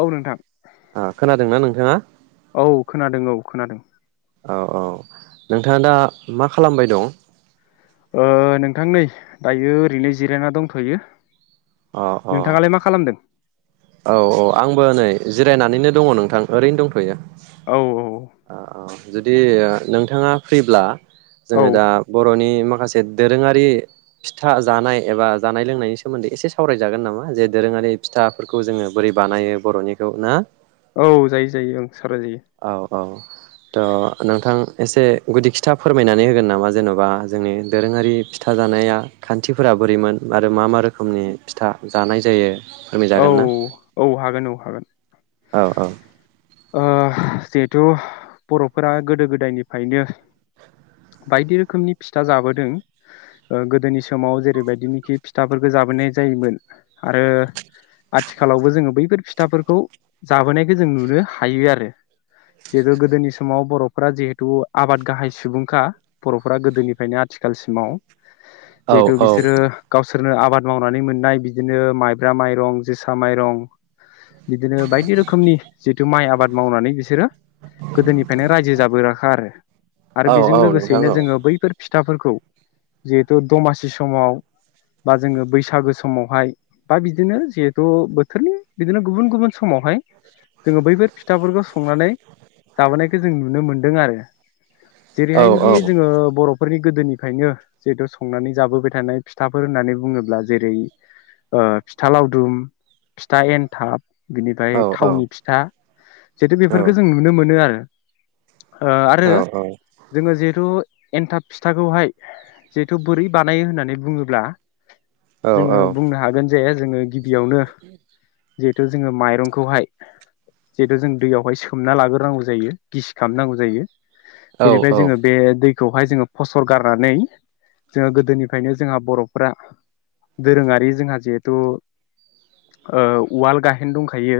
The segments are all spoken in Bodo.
औ नोंथां ओ खोनादोंना नों हो औ खोनादों औ खोनादों औ औ नोंथाङा दा मा खालामबाय दं ओ नोंथां नै दायो ओरैनो जिरायना दंथ'यो अ अ नोंथाङालाय मा खालामदों? औ औ आंबो नै जिरायनानैनो दङ नोंथां ओरैनो दंथ'यो। औ औ ओ औ जुदि ओ नोंथाङा फ्रिब्ला औ जोङो दा बर'नि माखासे दोरोङारि फिथा जानाय एबा जानाय लोंनायनि सोमोन्दै एसे सावरायजागोन नामा जे दोरोङारि फिथा फोरखौ जोङो बोरै बानायो बर'निखौ ना औ जायो जायो ओं सावराय जायो औ औ त' नोंथां एसे गुदि खिथा फोरमायनानै होगोन नामा जेन'बा जोंनि दोरोङारि फिथा जानाया खान्थिफोरा बोरैमोन आरो मा मा रोखोमनि फिथा जानाय जायो औ फोरमायजागोन ना औ हागोन औ हागोन औ औ ओ जिहेथु बर'फोरा गोदो गोदायनिफ्रायनो बायदि रोखोमनि फिथा जाबोदों ओ गोदोनि समाव जेरैबायदिनोखि फिथाफोरखौ जाबोनाय जायोमोन आरो आथिखालावबो जोङो बैफोर फिथाफोरखौ जाबोनायखौ जों नुनो हायो आरो जिहेतु गोदोनि समाव बर'फोरा जिहेथु आबाद गाहाय सुबुंखा बर'फोरा गोदोनिफ्रायनो आथिखालसिमाव औ जिहेथु बिसोरो गावस सोरनो आबाद मावनानै मोननाय बिदिनो माइ ब्रा माइरं जोसा माइरं बिदिनो बायदि रोखोमनि जिथु माइ आबाद मावनानै बिसोरो गोदोनिफ्रायनो रायजो जाबोराखा आरो आरो औ बेजों औ नोंथां लोगोसेयैनो जोङो बैफोर फि फिथाफोरखौ जिहेथु दमासि समाव बा जोङो बैसागो समावहाय बा बिदिनो जिहेथु बोथोरनि बिदिनो गुबुन गुबुन समावहाय जोङो बैफोर फिथाफोरखौ संनानै जाबोनायखौ जों नुनो मोनदों आरो। औ जेरैहायनोखि जोङो बर' फोरनि गोदोनिफ्रायनो जिहेथु संनानै जाबोबाय थानाय फिथाफोर होननानै बुङोब्ला जेरै ओ फिथा लावदुम फिथा एन्थाब औ बिनिफ्राय औ थावनि फिथा जिेतु बेफोरखो जों नुनो मोनो आरो ओ आरो औ जोङो जिहेथु एन्थाब फिथाखौहाय जिहेथु बोरै बानायो होननानै बुङोब्ला औ जोङो बुंनो हाग बोन जाया जोङो गिबियावनो जिहेथु जोङो माइरंखौहाय जिहेतु जों दैयावहाय सोमना लाग्रोनांगौ जायो गिसि खालामनांगौ जायो। औ बेनिफ्राय औ जोङो बे दै खौहाय जोङो फसर गारनानै जोङो गोदोनिफायनो जोंहा बर'फ्रा दोरोङारि जोंहा जिहेतु ओ उवाल गाहेन दंखायो।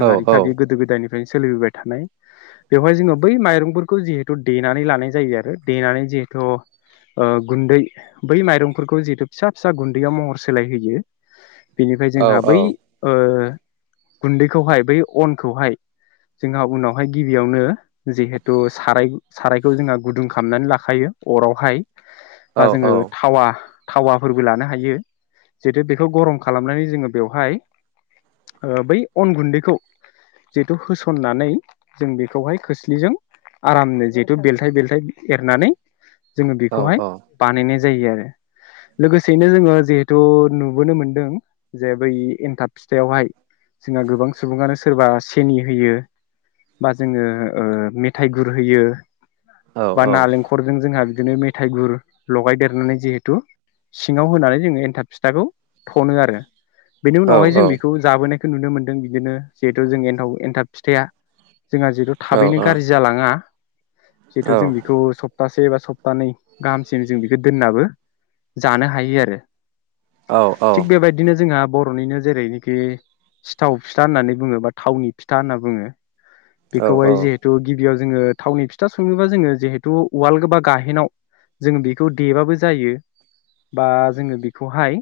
औ औ बे गोदो गोदायनिफ फाय सोलिबोबाय थानाय बेवहाय जोङो बै माइरंफोरखौ जिहेथु देनानै लानाय जायो आरो देनानै जिहेथु ओ गुन्दै बै माइरंफोरखौ जिहेथु फिसा फिसा गुन्दैयाव महर सोलाय होयो। [unintelligible] बिनिफ्राय जोंहा औ बै औ ओ गुन्दैखौहाय बै अनखौहाय जोंहा उनावहाय गिबियावनो जिहेतु साराय सारायखौ जोंहा गुदुं खालामनानै लाखायो अरावहाय। बा जोङो थावा थावाफोरबो लानो हायो। जिहेतु बेखौ गरम खालामनानै जोङो बेवहाय ओ बै अन गुन्दैखौ जिहेतु होसननानै जों बेखौहाय खोस्लिजों आरामनो जिहेथु बेलथाय बेलथाय एरनानै जोङो बेखौहाय बानायनायज जायो आरो लोगोसेनो जोङो जिहेत तु नुबोनो मोनदों जे बै एनथाब फिथायावहाय जोंहा गोबां सुबुङानो सोरबा सेनि होयो बा जोङो ओ मेथाइ गुर होयो। बा नालेंखरजों जोंहाब बिदिनो मेथाइ गुर लगायदेरनानै जिहेतु सिङाव होनानै जोंङो एन्थाब फिथाखौ थनो आरो बेनि उनावहाय जों बेखौ जाबोनाय खो नुनो मोनदों बिदिनो जिहेथु जों एथाव एनथाब फिथाया जोंहा जिहेतु थाबैनो गाज्रि जालाङा जितु जों बेखौ सप्तासे बा स सप्तानै गाहामसिम जों बिखो दोननाबो जानो हायो आरो थिग बेबायदिनो जोंहाब बर'निनो जेरैनोकि सिथाव फिथा होननानै बुङो बा थावनि फिथा होनना बुङो। बिखौहाय जिहेतु गिब बियाव जोङो थावनि फिथा सङोबा जोङो जहेतु उवाल बा गाहेनाव जों बेखौ देबाबो जायो बा जोंङो बिक खौहाय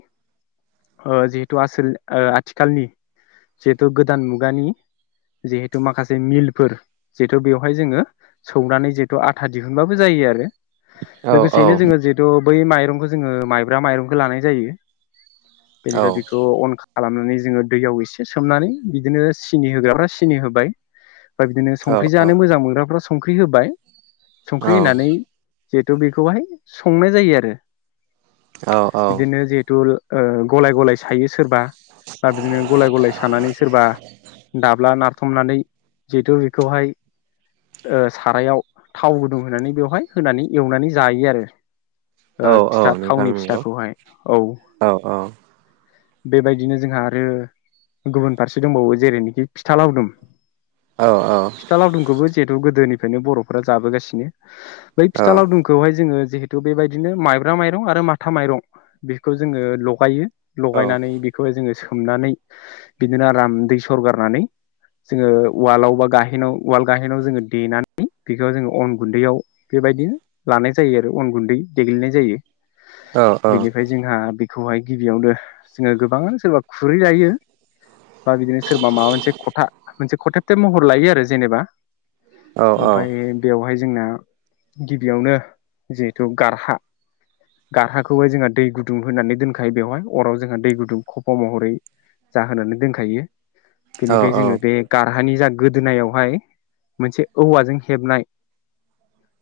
ओ जिहेथु आसोल ओ आथिखालनि जिहेतु गोदान मुगानि जिहेतु माखासे मिलफोर जिहेतु बेवहाय जोङो सौनानै जिहेतु आथा दिहुनबाबो जायो आरो लोगोसेयैनो जोङो जिहेतुब बै माइरंखो जोङो माइब्रा माइर लानाय जायो। बेनिफ्राय बिखौ अन। खालामनानै जोङो दैयाव एसे सोमनानै बिदिनो सिनि होग्राफ्रा सिनि होबाय। बिब्दिनो औ संख्रि जानो मोजां मोनग्राफ्रा। संख्रि होबाय। औ संख्रि होनानै। जिहेथु बेखौहाय संनाय जायो आरो। औ। औ बिदिनो जेहेथु। ओ गलाय गलाय सायो सोरबा। दा बिदिनो गलाय गलाय सानानै सोरबा दाब्ला नारथ'। हमनानै जिहेतु बेखौहाय ओ सारायाव थाव गुदुं होनानै बेवहाय होनानै एवनानै जायो आरो। औ ओ फिथा औ नोंथां थावनि नंगौ फिथाखौहाय। औ औ। बेबायदिनो जोंहा आरो गुबुन फारसे दंबावो जेरैनोखि फिथा लावदुम। औ फिथा लावदुमखौबो जेहेथु' गोदोनि खायनो बर'फ्रा जाबोगासिनो। बै औ फिथा लावदुमखौहाय जोङो। जिहेथु बेबायदिनो माइब्रा माइरं आरो माथा माइरं। बेखौ जोङो लगायो। औ लगायनानै बेखौहाय जोङो। हुमनानै बिदिनो आराम दै सरगारनानै जोङो उवालाव बा गाहेनाव उवाल गाहेनाव जोङो देनानै बेखौ जोङो अन गुन्दैयाव बेबायदिनो लानाय जायो आरो अन गुन्दै देग्लिनाय जायो। औ बिनिफ्राय जोंहा। खौहाय गिबियावनो जोङो गोबाङानो सोरबा खुरै लायो। बा बिदिनो सोरबा माबा मोनसे खथा। मोनसे खथेबथेब महर लायो आरो जेनेबा। औ ओमफ्राय बेवहाय। जोंना गिबियावनो जिहेथु गारहा गारहा। खौहाय जोंहा दै गुदुं होनानै दोनखायो बेवहाय अराव जोंहा दै गुदुं खफ' महरै जाहोनानै दोनखायो। बेनिफ्राय औ जोङो बे गार हानि जा गोदोनायावहाय मोनसे औवाजों हेबनाय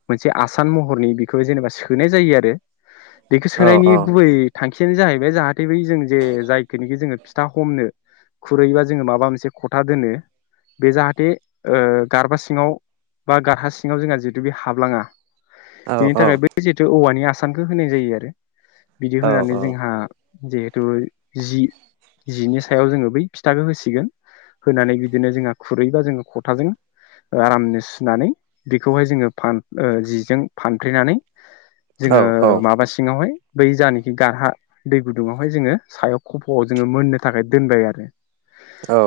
मोनसे आसान महरनि बेखौ जेनेबा सोनाय जायो आरो। बेखौ सोनायनि गुबै। थांखियानो जाहैबाय जाहाथे बै जों जे जायखौनिखि जोङो फिथा हमनो खुरैबा जोङो माबा मोनसे खथा दोनो बे जाहाथे ओ गारबा सिङाव बा गारहा सिङाव जोंहा जिहेतु बे हाबलाङा। बेनि थाखाय बे जिथु औवानि आ सानखो होनाय जायो आरो। [inaudible] बिदि होनानै जोंहा जिहेथु जि-जिनि सायाव जोङो बै फिथाखौ होसिगोन होनानै बिदिनो जोंहा खुरैबा जोङो खथाजों ओ आरामनो सुनानै बेखौहाय जोङो फान-ओ जिजों फानफ्रेनानै जोङो माबा सिं वाहाय बै जानाखि गारहा दै गुदुङावहाय जोङो सायाव खफ'आव जोङो मोननो थाखाय दोनबाय आरो।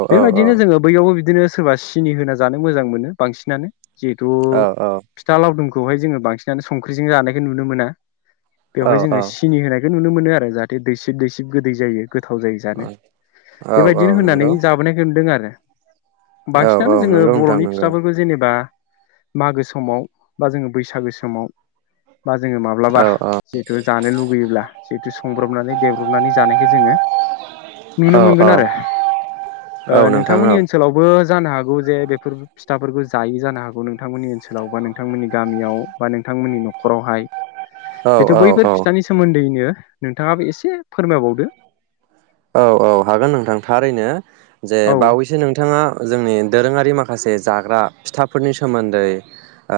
बेबायदिनो जोङो बैयावबो बि दिनो सोरबा सिनि होना जानो मोजां मोनो बांसिनानो। जिहेथु फिथा लावदुमखौ बेहाय जोङो बांसिनानो संख्रिजों जानायखौ नुनो मोनो। बेवहाय जोङो सिनि होनायखौ नुनो मोनो आरो जाहाथे दैसिब-दैसिब गोदै जायो। गोथाव जायो जानो औ औ बेबायदिनो होननानै नंगौ जाबोनायखौ नुदों आरो। औ औ बांसिनानो जोङो नंगौ नोंथां बर'नि नंगौ फिथाफोरखौ जेनेबा मागो समाव बा जोङो बैसागो समाव बा जोङो औ माब्लाबा जिहेथु जानो लुुबैयोब्ला जिहेथु सं ब्रबनानै देब्रबनानै जानायखौ जोङो औ नुनो औ मोनगोन औ आरो। ओ औ नोंथां नोंथांमोननि औ ओनसोलावबो जानो हागौ जे बेफोर फिथाफोरखौ जायै जानो हागौ नोंथांमोननि ओनसोलाव बा नोंथांमोननि गामियाव बा नोंथांमोननि न'खरावहाय। औ जिहेथु औ बैफोर औ फिथानि सोमोन्दैनो नोंथाङाबो एसे फोरमायबावदो। औ औ हागोन नोंथां थारैनो जे औ बावैसो नोंथाङा जोंनि दोरोङारि माखासे जाग्रा फिथाफोरनि सोमोन्दै ओ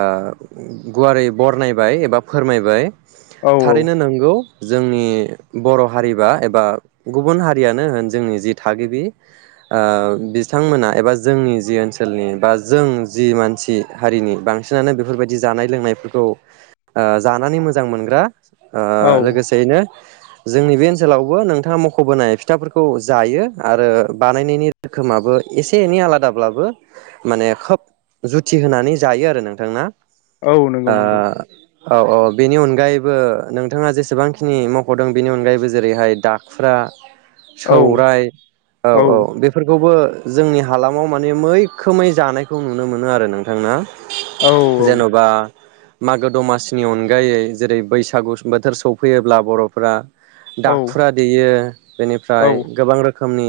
गुवारै बरनायबाय एबा फोरमायबाय। औ थारैनो नोंगौ। जोंनि बर' हारि बा एबा गुबुन हारियानो होन जोंनि जि थागिबि ओ बिथांमोना एबा जोंनि जि ओनसोलनि बा जों जि मानसि हारिनि बांसिनानो बेफोरबायदि जानाय-लोंनायफोरखौ ओ जानानै मोजां मोनग्रा ओ औ लोगोसेयैनो जोंनि बे ओनसोलावबो नोंथाङा मख' बोनाय फिथाफोरखौ जायो। आरो बानायनायनि रोखोमाबो एसे एनै आलादाब्लाबो माने खोब जुथि होनानै जायो आरो नोंथां ना? औ नोंगौ ओ नोंगौ औ औ बेनि अनगायैबो नोंथाङा जेसेबांखिनि मावख'दों बेनि अनगायैबो जेरैहाय-दाखुरा [inaudible] औ सौराय औ औ-औ बेफोरखौबो जोंनि हालामाव माने मैखोमै जानायखौ नुनो मोनो आरो नोंथां ना औ जेन'बा मागो दमासिनि अनगायै जेरै बैसागु बोथोर सौफैयोब्ला बर'फ्रा औ दाखुरा देयो बेनिफ्राय औ गोबां रोखोम रोखोमनि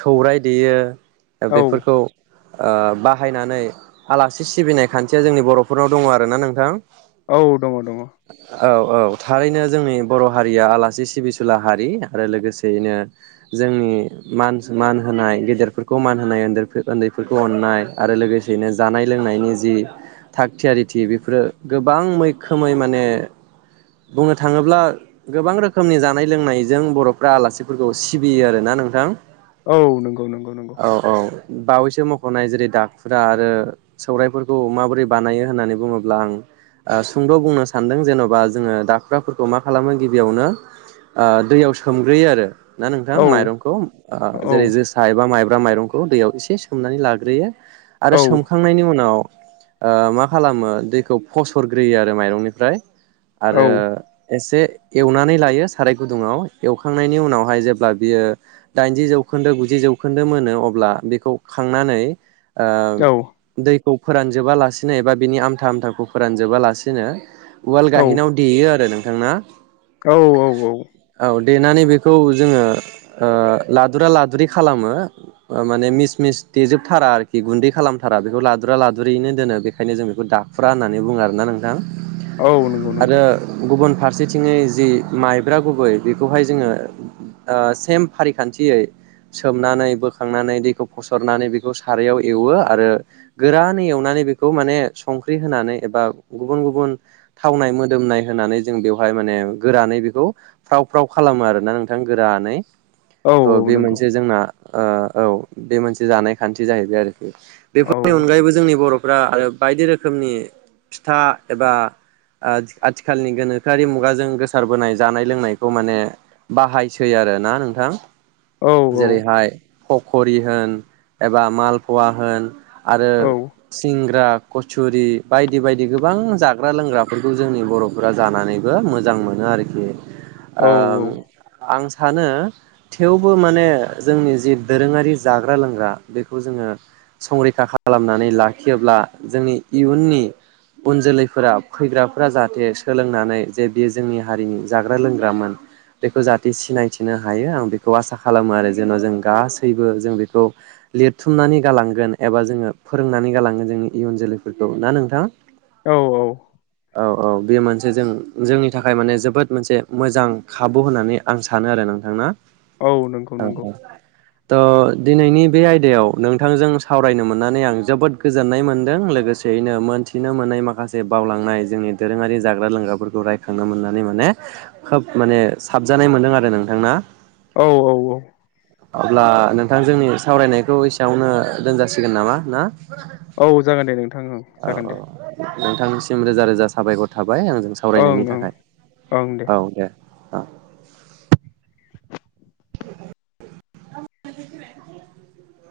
सौराइ देयो औ बेफोरखौ ओ बाहायनानै आलासि सिबिनाय खान्थिया जोंनि बर'फोरनाव दङ आरोना नोंथां औ दङ दङ औ औ थारैनो जोंनि बर' हारिया आलासि सिबिसुला हारि आरो लोगोसे यैनो जोंनि मान मान होनाय गेदेरफोरखौ मान होनाय उन्दै उन्दैफोरखौ अननाय आरो लोगोसेयैनो जानाय लोंनायनि जि थाग थियारिथि बेफोरो गोबां मैखोमै माने बुंनो थाङोब्ला गोबां रोखोमनि जानाय लोंनायजों बर'फ्रा आलासिफोरखौ सिबियो आरोना नोंथां औ नंगौ नंगौ नंगौ औ औ बावैसो मख'नाय जेरै दाखुरा आरो सौरायाइफोरखौ माबोरै बानायो होननानै बुङोब्ला आं ओ सुंद' बुंनो सानदों जेन'बा जोङो दाखुराफोरखौ मा खालामो गिबियावनो ओ दैयाव सोमग्रोयो आरो ना नोंथां औ माइरंखौ आ औ जेरै जोसा एबा माइ माइरंखौ दैयाव एसे सोमनानै लाग्रोयो आरो सोमखांनायनि उनाव ओ मा खालामो दैखौ फसरग्रोयो आरो माइरंनिफ्राय औ आरो एसे एवनानै लायो साराय गुदुङाव एवखांनायनि उनावहाय जेब्ला बियो दाइनजि जौखोन्दो गुजि जौखोन्दो मोनो अब्ला बेखौ खांनानै आ औ दै खौ फोरानजोबालासिनो एबा बिनि आमथा आमथाखौ फोरानजोबालासिनो उवाल गाहेनाव हैयो आरो नोंथां ना औ औ औ औ देनानै बेखौ जोङो ओ लादुरा लादुरि खालामो माने मिस मिस देेजोबथारा आरोखि गुन्दै खालामथारा बेखौ लादुरा लादुरियैनो दोनो बेखायनो जों बेखौ दाखुरा होन्नानै बुङो आरो ना नोंथां औ नों आरो गुबुन फार सेथिङै जि माइब्रा गुबै बेखौहाय जोङो ओ सेम फारिखान्थियै सोमनानै बोखांनानै दैखौ फसरनानै बेखौ सारायाव एवो आरो गोरानै एवनानै बेखौ माने संख्रि होनानै एबा गुबुन गुबुन थावनाय लोमनाय होनानै जों बेवहाय माने गोरानै बेखौ फ्राव फ्राव खालामो आरोना नोंथां गोरानै औ थ' औ बे नंगौ मोनसे जोंना ओ औ बे मोनसे जानाय खान्थि जाहैबाय आरो औ बेफोरनि अनगायैबो जोंनि बर' फ्रा आरो बायदि रोखोमनि फिथा एबा ओ आथिखालनि गोनोखोआरि मुगाजों गोसारबोनाय जानाय लोंनायखौ माने बाहायसै आरो ना नोंथां? औ औ जेरैहाय फखरि होन एबा माल फवा होन आरो औ सिंग्रा कचुरि बायदि बायदि गोबां जाग्रा लोंग्राफोरखौ जोंनि बरफोरा जानानैबो मोजां मोनो आरोखि औ ओम आं सा सानो थेवबो माने जोंनि जि दोरोङारि जाग्रा लोंग्रा बेखौ जोङो संरैखा खालामनानै लाखियोब्ला जोंनि इयुननि उन जोलैफोरा फैग्रा फोरा जाहाथे सोलोंनानै जे बे जोंनि हारिनि जाग्रा लोंग्रामोन बेखौ जाहाथे सिनायथिनो हायो आं बेखौ आसा खालामो आरो जेन जों गासैबो जों बेखौ लिरथुमनानै गालांगोन एबा जोङो फोरोंनानै गालांगोन जोंनि इयुन जोलैफोरखौ ना नोंथां औ औ औ औ बेयो मोनसे जों जोंनि थाखाय माने जोबोद मोनसे मोजां खाबु होननानै आं सानो आरो नोंथांना औ नंगौ नंगौ त दिनैनि बे आयदायाव नोंथांजों सावरायनो मोननानै आं जोबोद गोजोननाय मोनदों लोगोसेयैनो मोनथिनो मोननाय माखासे बावलांनाय जोंनि दोरोङारि जाग्रा लोंग्राफोरखौ रायखांनो मोननानै माने खोब माने साबजानाय मोनदों आरो नोंथां ना औ औ औ अब्ला नोंथां जोंनि सावरायनायखौ एसेयावनो दोनजासिगोन नामा ना? औ जागोन दे नोंथां ओं [inaudible] औ जागोन औ दे नोंथांसिम रोजा रोजा साबायखर थाब बाय आंजों ओं सावरायनायनि ओं थाखाय औ दे आ आ